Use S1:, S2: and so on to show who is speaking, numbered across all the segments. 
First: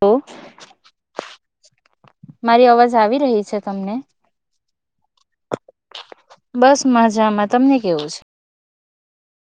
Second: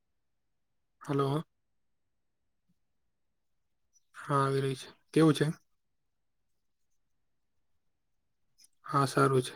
S1: તો
S2: હલો
S1: મારી અવાજ આવી રહી છે તમને
S2: હા આવી રહી છે કેવું છે
S1: બસ મજામાં તમને કેવું છે
S2: હા સારું છે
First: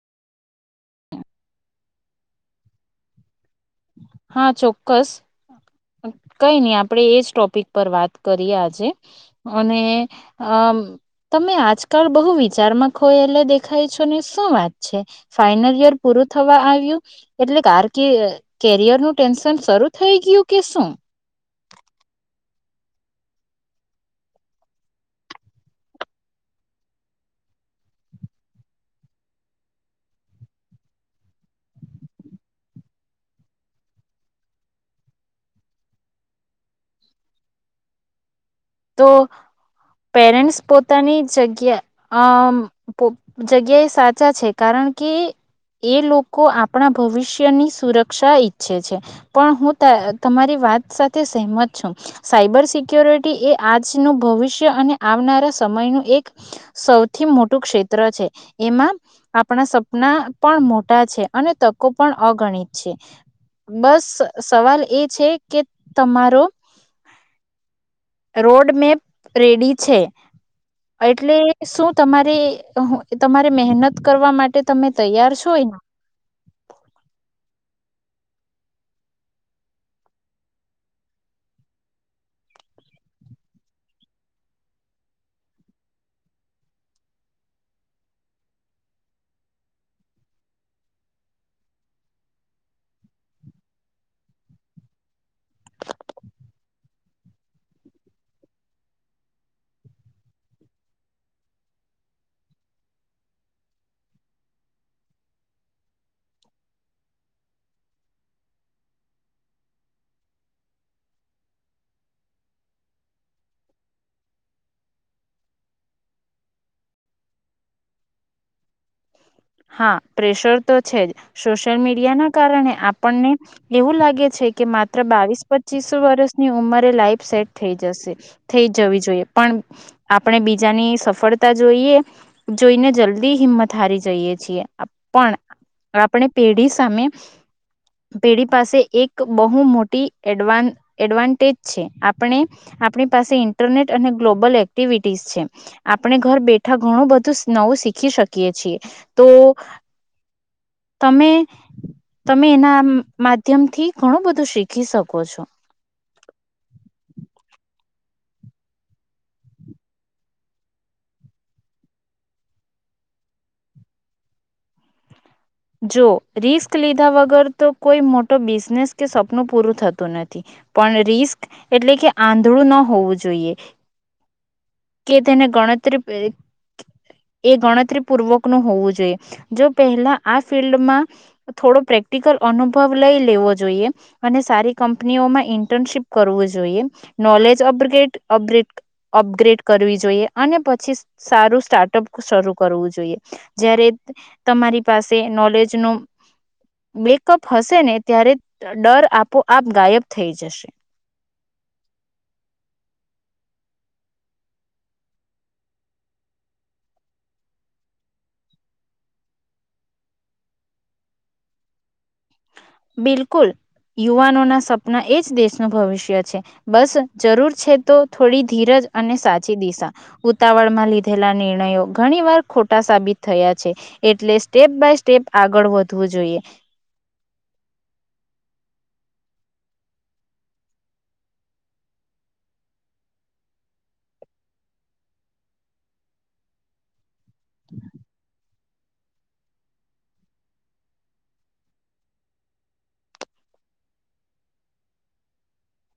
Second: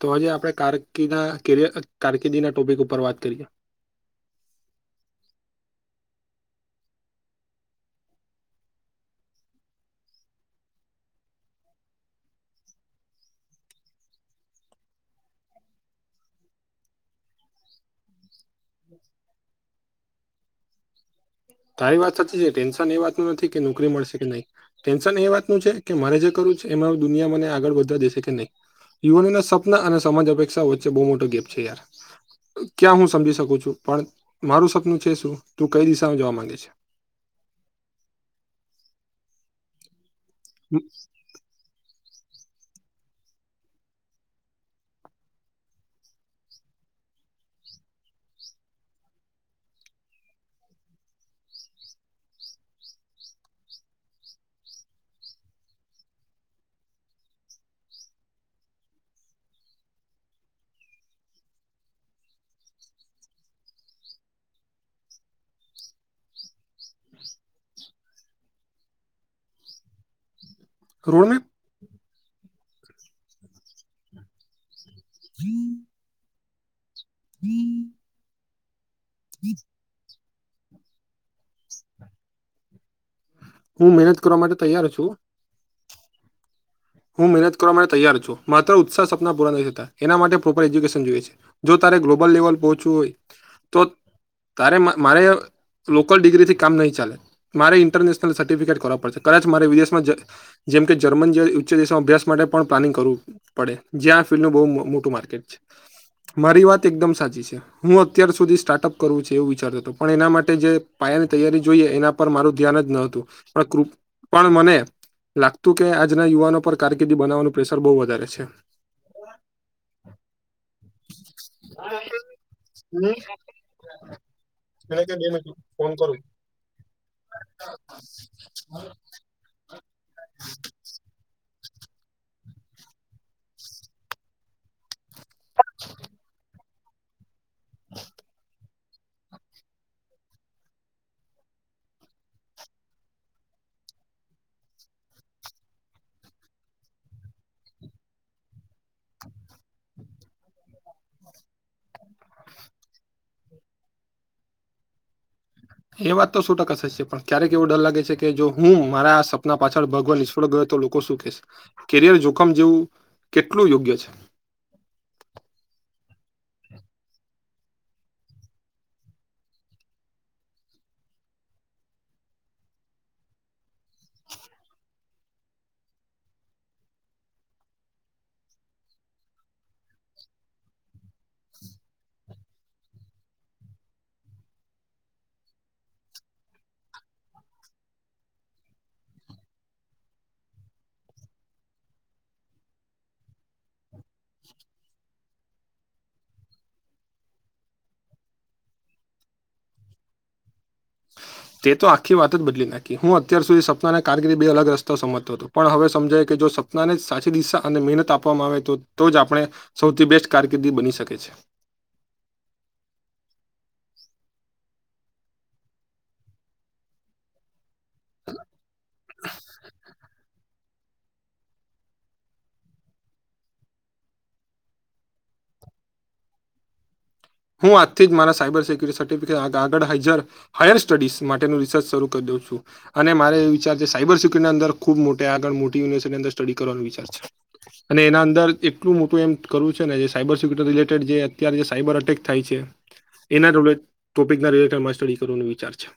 S2: તો હજી આપણે કારકિર્ય કારકિર્દીના ટોપિક ઉપર વાત કરીએ
S1: હા ચોક્કસ કઈ નહી આપડે એજ ટોપિક પર વાત કરીએ આજે અને તમે આજકાલ બહુ વિચારમાં ખોયેલા દેખાય છો ને શું વાત છે ફનલ યર પૂરું થવા આવ્યું એટલે કાર કે કેરિયર નું ટેન્શન શરૂ થઈ ગયું કેસો
S2: તારી વાત સાચી છે ટેન્શન એ વાતનું નથી કે નોકરી મળશે કે નહીં ટેન્શન એ વાતનું છે કે મારે જે કરવું એમાં દુનિયા મને આગળ વધા દેશે કે નહી યુવાનોને સપના અને સમાજ અપેક્ષા વચ્ચે બહુ મોટો ગેપ છે યાર ક્યાં હું સમજી શકું છું પણ મારું સપનું છે શું તું કઈ દિશામાં જવા માંગ છે
S1: તો પેરેન્ટ્સ
S2: છે
S1: પોતાની જગ્યા અમ જગ્યા એ સાચા છે કારણ કે એ લોકો આપણા ભવિષ્યની સુરક્ષા ઈચ્છે છે પણ હું ત તમારી વાત સાથે સહેમત છું સાયબર સિક્યોરિટી એ આજનું ભવિષ્ય અને આવનારા સમયનું એક સૌથી મોટું ક્ષેત્ર છે એમાં આપણા સપના પણ મોટા છે અને તકો પણ અગણિત છે બસ સવાલ એ છે કે તમારો
S2: [unintelligible]
S1: રોડ મેપ રેડી છે એટલે
S2: રોડમેપ
S1: શું તમારે તમારે મહેનત કરવા માટે તમે તૈયાર છોયને
S2: હમ હમ [unintelligible] હું મહેનત કરવા માટે તૈયાર છું હું મહેનત કરવા માટે તૈયાર છું માત્ર ઉત્સાહ સપના પૂરા નથી થતા એના માટે પ્રોપર એજ્યુકેશન જોઈએ છે જો તા ગ્લોબલ લેવલ પહચવું હોય તો તારેમ મારે લોકલ ડિગ્રીથી કામ નહીં ચાલે મારે ઇન્ટરનેશનલ સર્ટિફિકેટ કરવા પડશે કદાચ મારે વિદેશમાં જેમ કે જર્મન જ દેશમાં અભ્યાસ માટે પણ પ્લાનિંગ કરવું પડે જ્યાં આ ફિલ્ડનું બહુ મોટું માર્કેટ છે મારી વાત એકદમ સાચી છે હું અત્યાર સુધી સ્ટાર્ટઅપ કરવું છે એવું વિચારતો હતો પણ એના માટે જે ની તૈયારી જોઈએ એના પર મારું ધ્યાન જ ન હતું પણ ક્રુ પણ મને લાગતું કે આજના યુવાનો પર કારકિર્દી બનાવવાનું પ્રેશર બહુ વધારે છે
S1: હા પ્રેશર તો છે જ સોશિયલ મીડિયા ના કારણે આપણને એવું લાગે છે કે માત્ર બાવીસ પચીસ વર્ષની ઉંમરે લાઈફ સેટ થઈ જશે થઈ જવી જોઈએ પણ આપણે બીજાની સફળતા જોઈએ જોઈને જલ્દી હિંમત હારી જઈએ છીએ પણ આપણે પેઢી સામે પેઢી પાસે એક બહુ મોટી એડવા એડવાન્ટેજ છે આપણે આપણી પાસે ઇન્ટરનેટ અને ગ્લોબલ એક્ટિવિટીસ છે આપણે ઘર બેઠા ઘણું બધું નવું શીખી શકીએ છીએ તો તમે તમે એના માધ્યમ થી ઘણું બધું શીખી શકો છો
S2: એ વાત તો શો ટકા થ જ છે પણ ક્યારેક એવું ડર લાગે છે કે જો હું મારા આ સપના પાછળ ભગવાન [unintelligible] ઈશ્વળ ગ [unintelligible] તો લોકો શું કેસે કેરિયર જોખમ જેવું કેટલું યોગ્ય છે
S1: જો રિસ્ક લીધા વગર તો કોઈ મોટો બિઝનેસ કે સપનું પૂરું થતું નથી પણ રિસ્ક એટલે કે આંધળું ન હોવું જોઈએ
S2: [unintelligible] [inaudible]
S1: કે તેને ગણતરી [unintelligible] એ ગણતરી પૂર્વક નું હોવું જોઈએ જો પહેલા આ ફિલ્ડમાં થોડો પ્રેક્ટિકલ અનુભવ લઈ લેવો જોઈએ અને સારી કંપનીઓ ઓમાં ઇન્ટર્નશીપ કરવું જોઈએ નોલેજ અપગ્રેડ અપગ્રેડ અપગ્રેડ કરવી જોઈએ અને પછી સારું સ્ટાર્ટઅપ શરૂ કરવું જોઈએ જ્યારે તમારી પાસે નોલેજ નું બ્રેકઅપ હશે ને ત્યારે ડર આપોઆપ ગાયબ થઈ જશે
S2: તે તો આખી વાત જ બદલી નાખી હું અત્યાર સુધી સપનાને કારકિર્દી બે અલગ રસ્તા સમજતો હતો પણ હવે સમજાય જો સપનાને સાચી દિશા અને મહેનત આપવામાં આવે તો તો જ આપણે સૌથી બેસ્ટ કારકિર્દી બની શકે છે [inaudible]
S1: બિલકુલ યુવાનોના સપના [unintelligible] એ જ દેશનું ભવિષ્ય છે, બસ જરૂર છે તો થોડી ધીરજ અને સાચી દિશા. ઉતાવળમાં લીધેલા નિર્ણયો ઘણી વાર ખોટા સાબિત થયા છે એટલે સ્ટેપ બાય સ્ટેપ આગળ વધવું જોઈએ.
S2: [inaudible] હું આજથી જ મારા સાયબર સિક્યુરિટી સર્ટિફિકેટ આગળ હાઈજર હાયર સ્ટડીઝ માટેનું રિસર્ચ શરૂ કરી દઉં છું. અને મારે એ વિચાર છે સાયબર સિક્યુરિટી ની અંદર ખુબ મોટી આગળ મોટી યુનિવર્સિટી અંદર સ્ટડી કરવાનો વિચાર છે. અને એના અંદર એટલું મોટું એમ કરવું છે ને જે સાયબર સિક્યુરિટી રિલેટેડ જે અત્યારે સાયબર અટેક. થાય છે. એના [unintelligible] ટોપિક ના [unintelligible] સ્ટડી કરવાનો વિચાર છે.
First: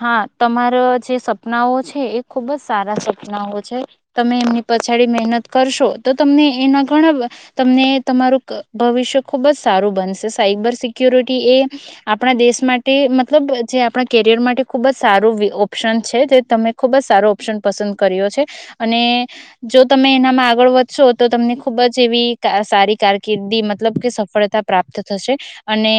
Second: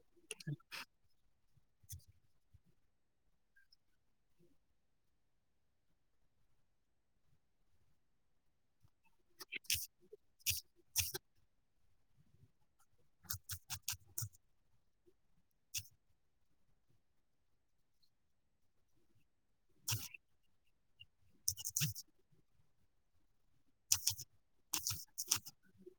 S1: હા તમારો છે સ સપનાઓ છે. એ ખુબ જ સારા સપનાઓ છે. તમે એમની પછાડી મહેનત કરશો તો તમને એના ઘણા તમને તમારું ભવિષ્ય ખુબ જ સારું બનશે. સાયબર સિક્યોરિટી એ આપણા દેશ માટે મતલબ જે આપણા કેરિયર માટે ખૂબ જ સારું ઓપ્શન છે, જે તમે ખૂબ જ સારો ઓપ્શન પસંદ કર્યો છે. અને જો તમે એનામાં આગળ વધશો તો તમને ખુબ જ એવી કા સારી કારકિર્દી મતલબ કે સફળતા પ્રાપ્ત થશે અને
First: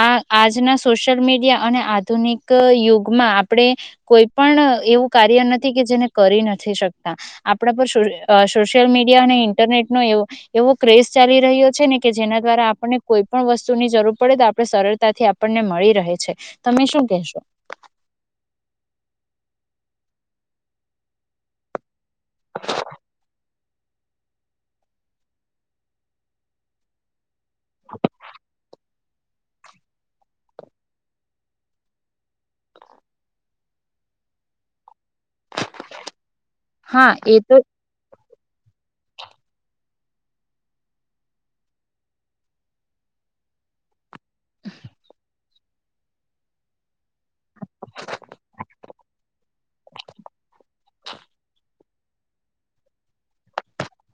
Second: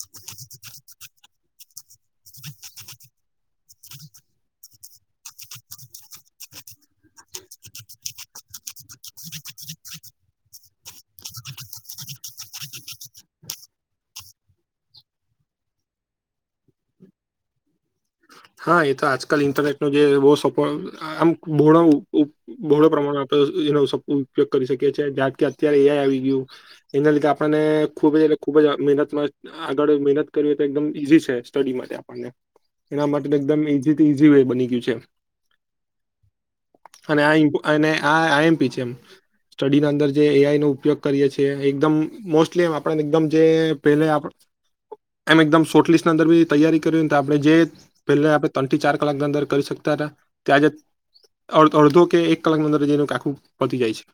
S1: આ આજના સોશિયલ મીડિયા અને આધુનિક ક યુગમાં આપણે કોઈ પણ એવું કાર્ય નથી કે જેને કરી નથી શકતા. આપણા પર સો અ સોશિયલ મીડિયા અને ઇન્ટરનેટનો એવો એવો ક્રેઝ ચાલી રહ્યો છે ને કે જેના દ્વારા આપણને કોઈ પણ વસ્તુ ની જરૂર પડે તો આપણે સરળતાથી આપણને મળી રહે છે તમે શું કહેશો?
S2: હા એ તો આજકાલ ઇન્ટરનેટ નું જે બો સપો આમ બોડાવું બોળો પ્રમાણે આપે એનો સદઉપયોગ કરી શકીએ છે કારણ કે અત્યારે એ આઈ આવી ગયું. એના લીધે અને ખૂબ જ એટલે ખૂબ જ આ મહેનતમાં આગળ મહેનત કરીએ તો એકદમ ઈઝી છે. સ્ટડી માટે આપણને એના માટે. એટલે એકદમ ઈઝી થી ઈઝી વે બની ગયું છે.
S1: હા
S2: અને આ
S1: એ તો
S2: ઈંપુ અને આ આય એમ પી છે એમ. સ્ટડી ના અંદર જે એ આઈ નો ઉપયોગ કરીએે છીએ એકદમ મોસ્ટલી એ આપણ ને એકદમ જે પેલે એમ એકદમ શોર્ટ લિસ્ટ ના અંદર બી તૈયારી કરીયવી હોય ને તો આપણે જે પેલે આપણે ત્રણ થી ચાર કલાકની અંદર કરી શકતા હતા. ત્યાં આજે અડ અડધો કે એક કલાકની અંદર [unintelligible] આખું પતી જાય છે.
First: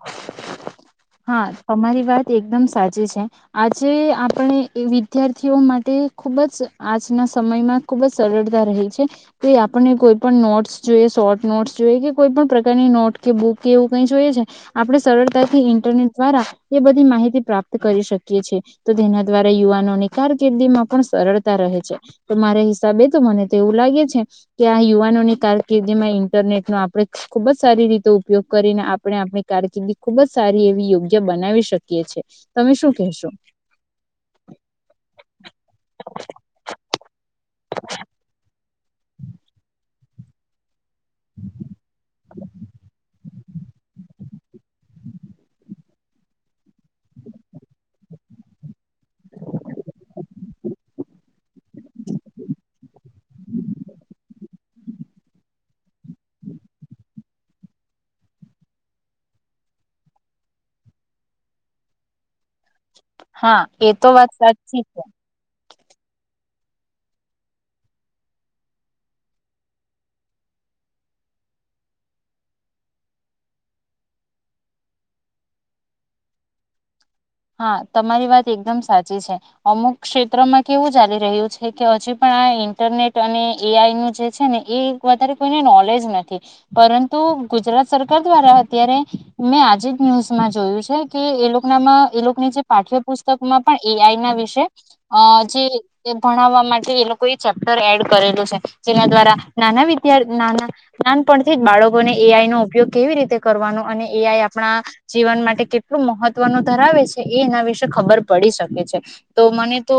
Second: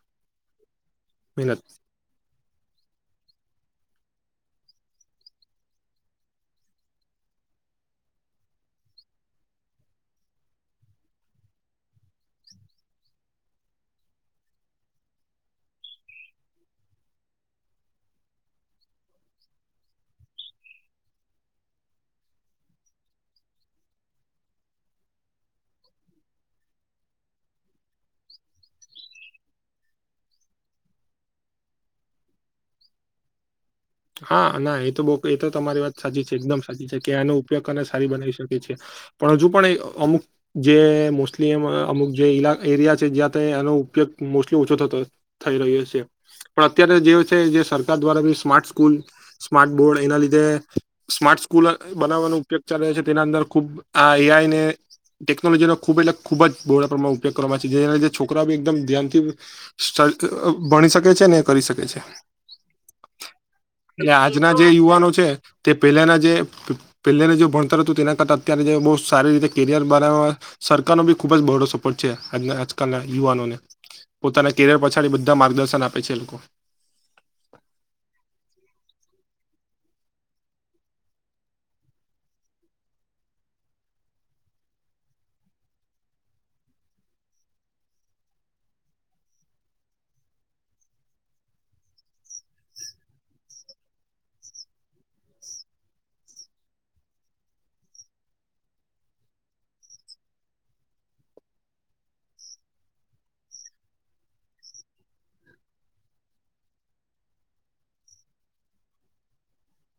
S1: હા
S2: મહેનત
S1: તમારી વાત એકદમ સાચી છે, કે આજે આ પણ એ વિદ્યાર્થીઓ માટે ખુબ જ આજના સમયમાં ખુબ જ સરળતા રહે છે. તો આપણને કોઈ પણ નોટસ જોઈએ શોર્ટ નોટ્સ જોઈએ કે કોઈ પણ પ્રકારની નોટ કે બુક કે એવું કઈ જોઈએ આપણે સરળતાથી એની દ્વારા એ બધી માહિતી પ્રાપ્ત કરી શકીએ છે. તો તેના દ્વારા યુવાનો ને કારકિર્દી માં પણ સરળતા રહે છે. તો મારા હિસાબે તો મને તો એવું લાગે છે કે આ યુવાનો ની કારકિર્દી જેમાં ઇન્ટરનેટ નો આપણે ખુબ જ સારી રીતે ઉપયોગ કરીને આપણે આપણી કારકિર્દી ખુબ જ સારી યોગ્ય બનાવી શકીએ છે તમે શું કહેશો?
S2: હા ના એ તો બો એ તો તમારી વાત સાચી છે. એકદમ સાચી છે કે એનો ઉપયોગ કરીને સારી બનાવી શકીએ છે. પણ હજુ પણ એ અમુક જે મોસ્ટલી એમાં અમુક જે ઇલા એરિયા છે. જ્યાં તો એનો ઉપયોગ મોસ્ટલી ઓછો થતો થઈ ગયો. [unintelligible] પણ અત્યારે જે છે, જે સરકાર દ્વારા બી સ્માર્ટ કુલ સ્માર્ટ બોર્ડ એના લીધે સ્માર્ટ સ્કૂલ બનાવવાનો ઉપયોગ ચાલે છે. તેના અંદર ખુબ આ એ આઈ ની ટેકનોલોજીનો ખૂબ એટલે ખૂબ જ બો બધા પ્રમાણ ઉપયોગ કરવામાં આવે છે. જેના લીધે છોકરાઓ એકદમ ધ્યાનથી ભણી શકે છે ને કરી શકે છે.
S1: હા એ તો
S2: ને
S1: વાત
S2: આજના જે
S1: સાચી
S2: યુવાનો છે તે પહેલાના જે પહેલાના જે ભણતર હતું તેના કરતા અત્યારે જે બૌ સારી રીતે કેરિયર બનાવવા સરકારનો બી ખુબ જ બહોળો સપોર્ટ છે આજના આજકાલના યુવાનોને. પોતાના કેરિયર પછાડી બધા માર્ગદર્શન આપે છે.
S1: હા તમારી વાત એકદમ સાચી છે. અમુક ક્ષેત્રમાં કેવું ચાલી રહ્યું છે કે હજી પણ ઇન્ટરનેટ અને એ આઈ નું જે છે ને એ વધારે કોઈને નોલેજ નથી પરંતુ ગુજરાત સરકાર દ્વારા અત્યારે મેં આજે જ ન્યુઝમાં જોયું છે કે એ લોકો નામાં એ લોકોની જે પાઠ્યપુસ્તકમાં પણ એ આઈ ના વિશે અ જે ભણાવવા માટે ચેપ્ટ એડ કરેલું છે જેના દ્વારા નાના [unintelligible] નાનપણથી બાળકોને એ આઈ નો ઉપયોગ કેવી રીતે કરવાનો અને એ આઈ આપણા જીવન માટે કેટલું મહત્વનું ધરાવે છે એ એના વિશે ખબર પડી શકે છે તો મને તો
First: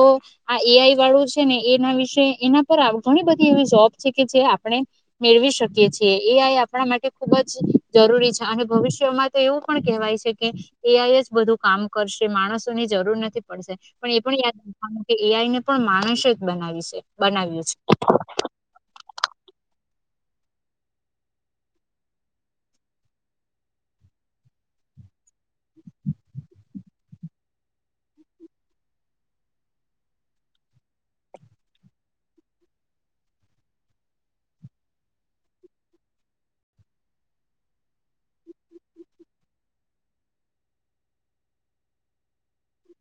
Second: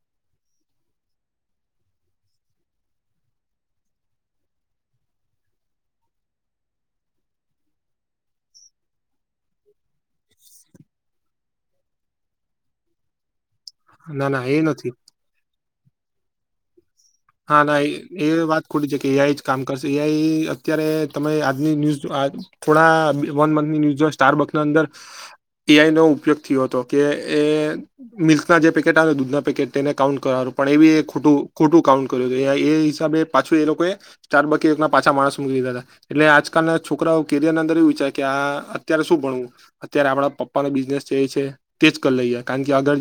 S1: આ એ આઈ વાળું છે ને એના વિશે એના પર ઘણી બધી એવી જોબ છે કે જે આપણે મેળવી શકીએ છીએ એ આ આપણા માટે ખુબ જ જરૂરી છે અને ભવિષ્યમાં તો એવું પણ કેહેવાય છે કે એ આઈ જ બધું કામ કરશે માણસો ની જરૂર નથી પડશે પણ એ
S2: ના
S1: પણ
S2: ના
S1: યાદ
S2: નથી
S1: રાખવાનું કે એ આઈને પણ માણસે જ બનાવી છે
S2: હા
S1: બનાવ્યું છે.
S2: ના એ વાત ખોટી છે કે જે કામ કરશે એ આઈ અત્યારે તમે આજની ન્યૂઝ થોડા વનમંથની ન્યૂઝ જો સ્ટાર અંદર એઆઈ નો ઉપયોગ થયો હતો કે એ મિલ્કના જે પેકેટ આવેને દૂધના પેકેટ તેને કાઉન્ટ કરવાનું પણ એવી એક ખોટું ખોટું કાઉન્ટ એ હિસાબે પાછું એ લોકોએ ચારબકી પાછા માણસ મુકી દીધા હતા એટલે આજકાલ છોકરા અંદર એવું વિચરે કે આ અત્યારે શું ભણવું અત્યારે આપણા પપ્પા બિઝનેસ જે તે લઈ કારણ કે આગળ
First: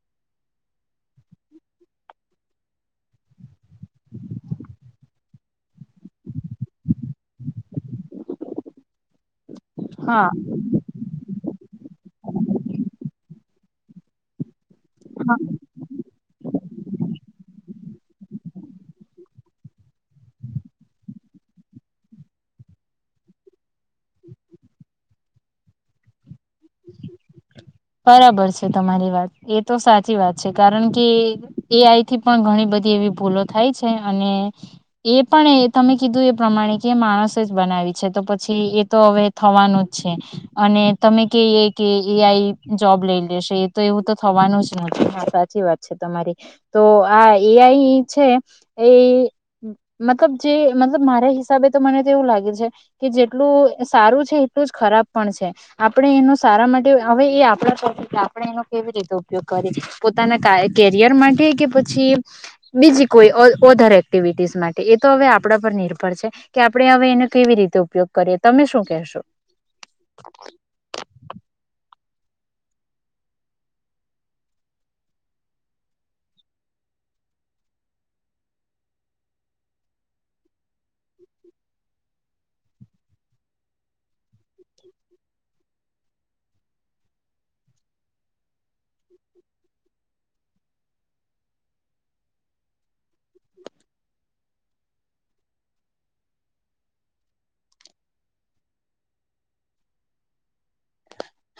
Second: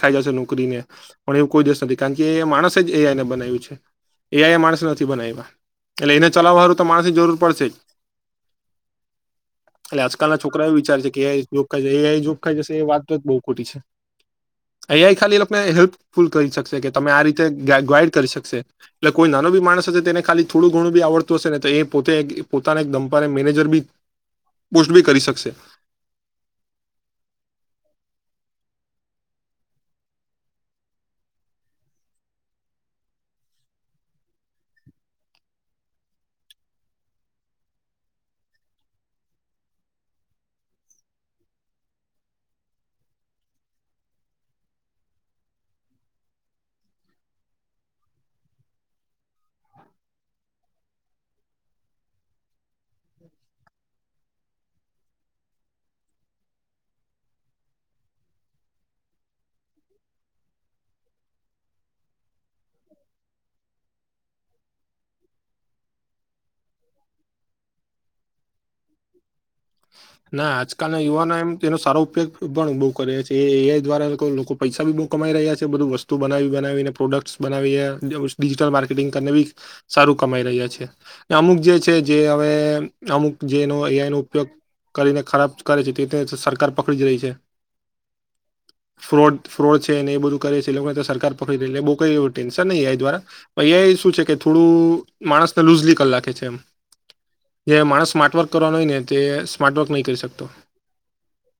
S2: ખાઈ જશે નોકરીને પણ એવું કોઈ દેશ નથી કારણ કે એ માણસ એઆઈને બનાવ્યું છે એ આઈ માણસ નથી બનાવ્યા એટલે એને ચલાવવાળું તો માણસ ની જરૂર પડશે જ [inaudible] એટલે
S1: હા
S2: આજકાલના છોકરા એ વિચાર કે એ આઈ જોબ ખાઈ જોગ ખાઈ જશે એ વાત તો જ બહું ખોટી અએ આઈ ખાલીને હેલ્પફુલ કરી શકશે કે તમે આ રીતે ગાઈડ કરી શકશે એટલે કોઈ નાનો બી માણસ હશે તેને ખાલી થોડું ઘણું બી આવડતું હશે ને તો એ પોતે પોતાના એક દંપાર મેનેજર બી પોસ્ટ બી કરી શકશે [inaudible]
S1: બરાબર છે તમારી વાત એ તો સાચી વાત છે કારણ કે એ આઈ થી પણ ઘણી બધી ભૂલો થાય છે અને એ પણ તમે કીધું એ પ્રમાણે કે માણસે જ બનાવી છે તો પછી એ તો હવે થવાનું જ છે અને તમે કહીએ કે એ આઈ જોબ લઈ લેશે એ તો એવું તો થવાનું જ નથી હા સાચી વાત છે તમારી તો આ એ આઈ છે એ મતલબ જે મતલબ મારા હિસાબે તો મનેવું લાગે છે કે જેટલું સારું છે એટલું જ ખરાબ પણ છે આપણે એનું સારા માટે હવે એ આપણે એનો કેવી રીતે ઉપયોગ કરીએ પોતાના કેરિયર માટે કે પછી બીજી કોઈ ઓધર એક્ટિવિટીસ માટે એ તો હવે આપણા પર નિર્ભર છે કે આપણે હવે એને કેવી રીતે રીતે ઉપયોગ કરીએ તમે શું કહેશો?
S2: ના આજકાલ ના યુવાનો એમ તેનું સારું ઉપયોગ પણ બહુ કરે છે એ દ્વારા લોકો પૈસા બી બહુ કમાઈ રહ્યા છે બધું વસ્તુ બનાવી બનાવીને પ્રો પ્રોડકશ બનાવીએ ડિજિટલ મ્રાકેટીગ કરીને પણ સારું કમાવી રહ્યા છે અને અમુક જે છે એ કે હવે અમુક જેનો એ આપનો ઉપયોગ કરીને ખરાબ કરે છે તે સરકાર પકડી જ રહી છે [inaudible] ફ્રોડ ફ્રોડ છે ને એ બધું કરે છે એ લોકોને સરકાર પકડીેને બહુ કઈ એવ ટેન્શન નહીં દ્વારા થોડું માણ લઝે છે જે માણસ માર્વ કરવાનો હોય ને તે સ્માર્ટ વર્ક નહીં કરી શકતો.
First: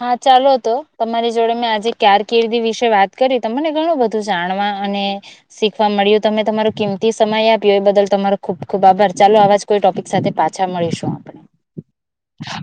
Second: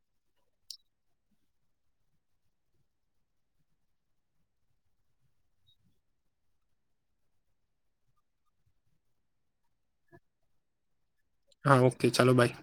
S1: હા ચાલો તો તમારી જોડે મેં આજે કારકિર્દી વિશે વાત કરી તમને ઘણું બધું જાણવા અને શીખવા મળ્યું તમે તમારું કેમ સમય આપ્યો એ બદલ તમારો ખુબ ખુબ આભાર ચાલો આવાજ કોઈ ટોપિક સાથે પાછા મળીશું.
S2: હા ઓકે ચાલો બાય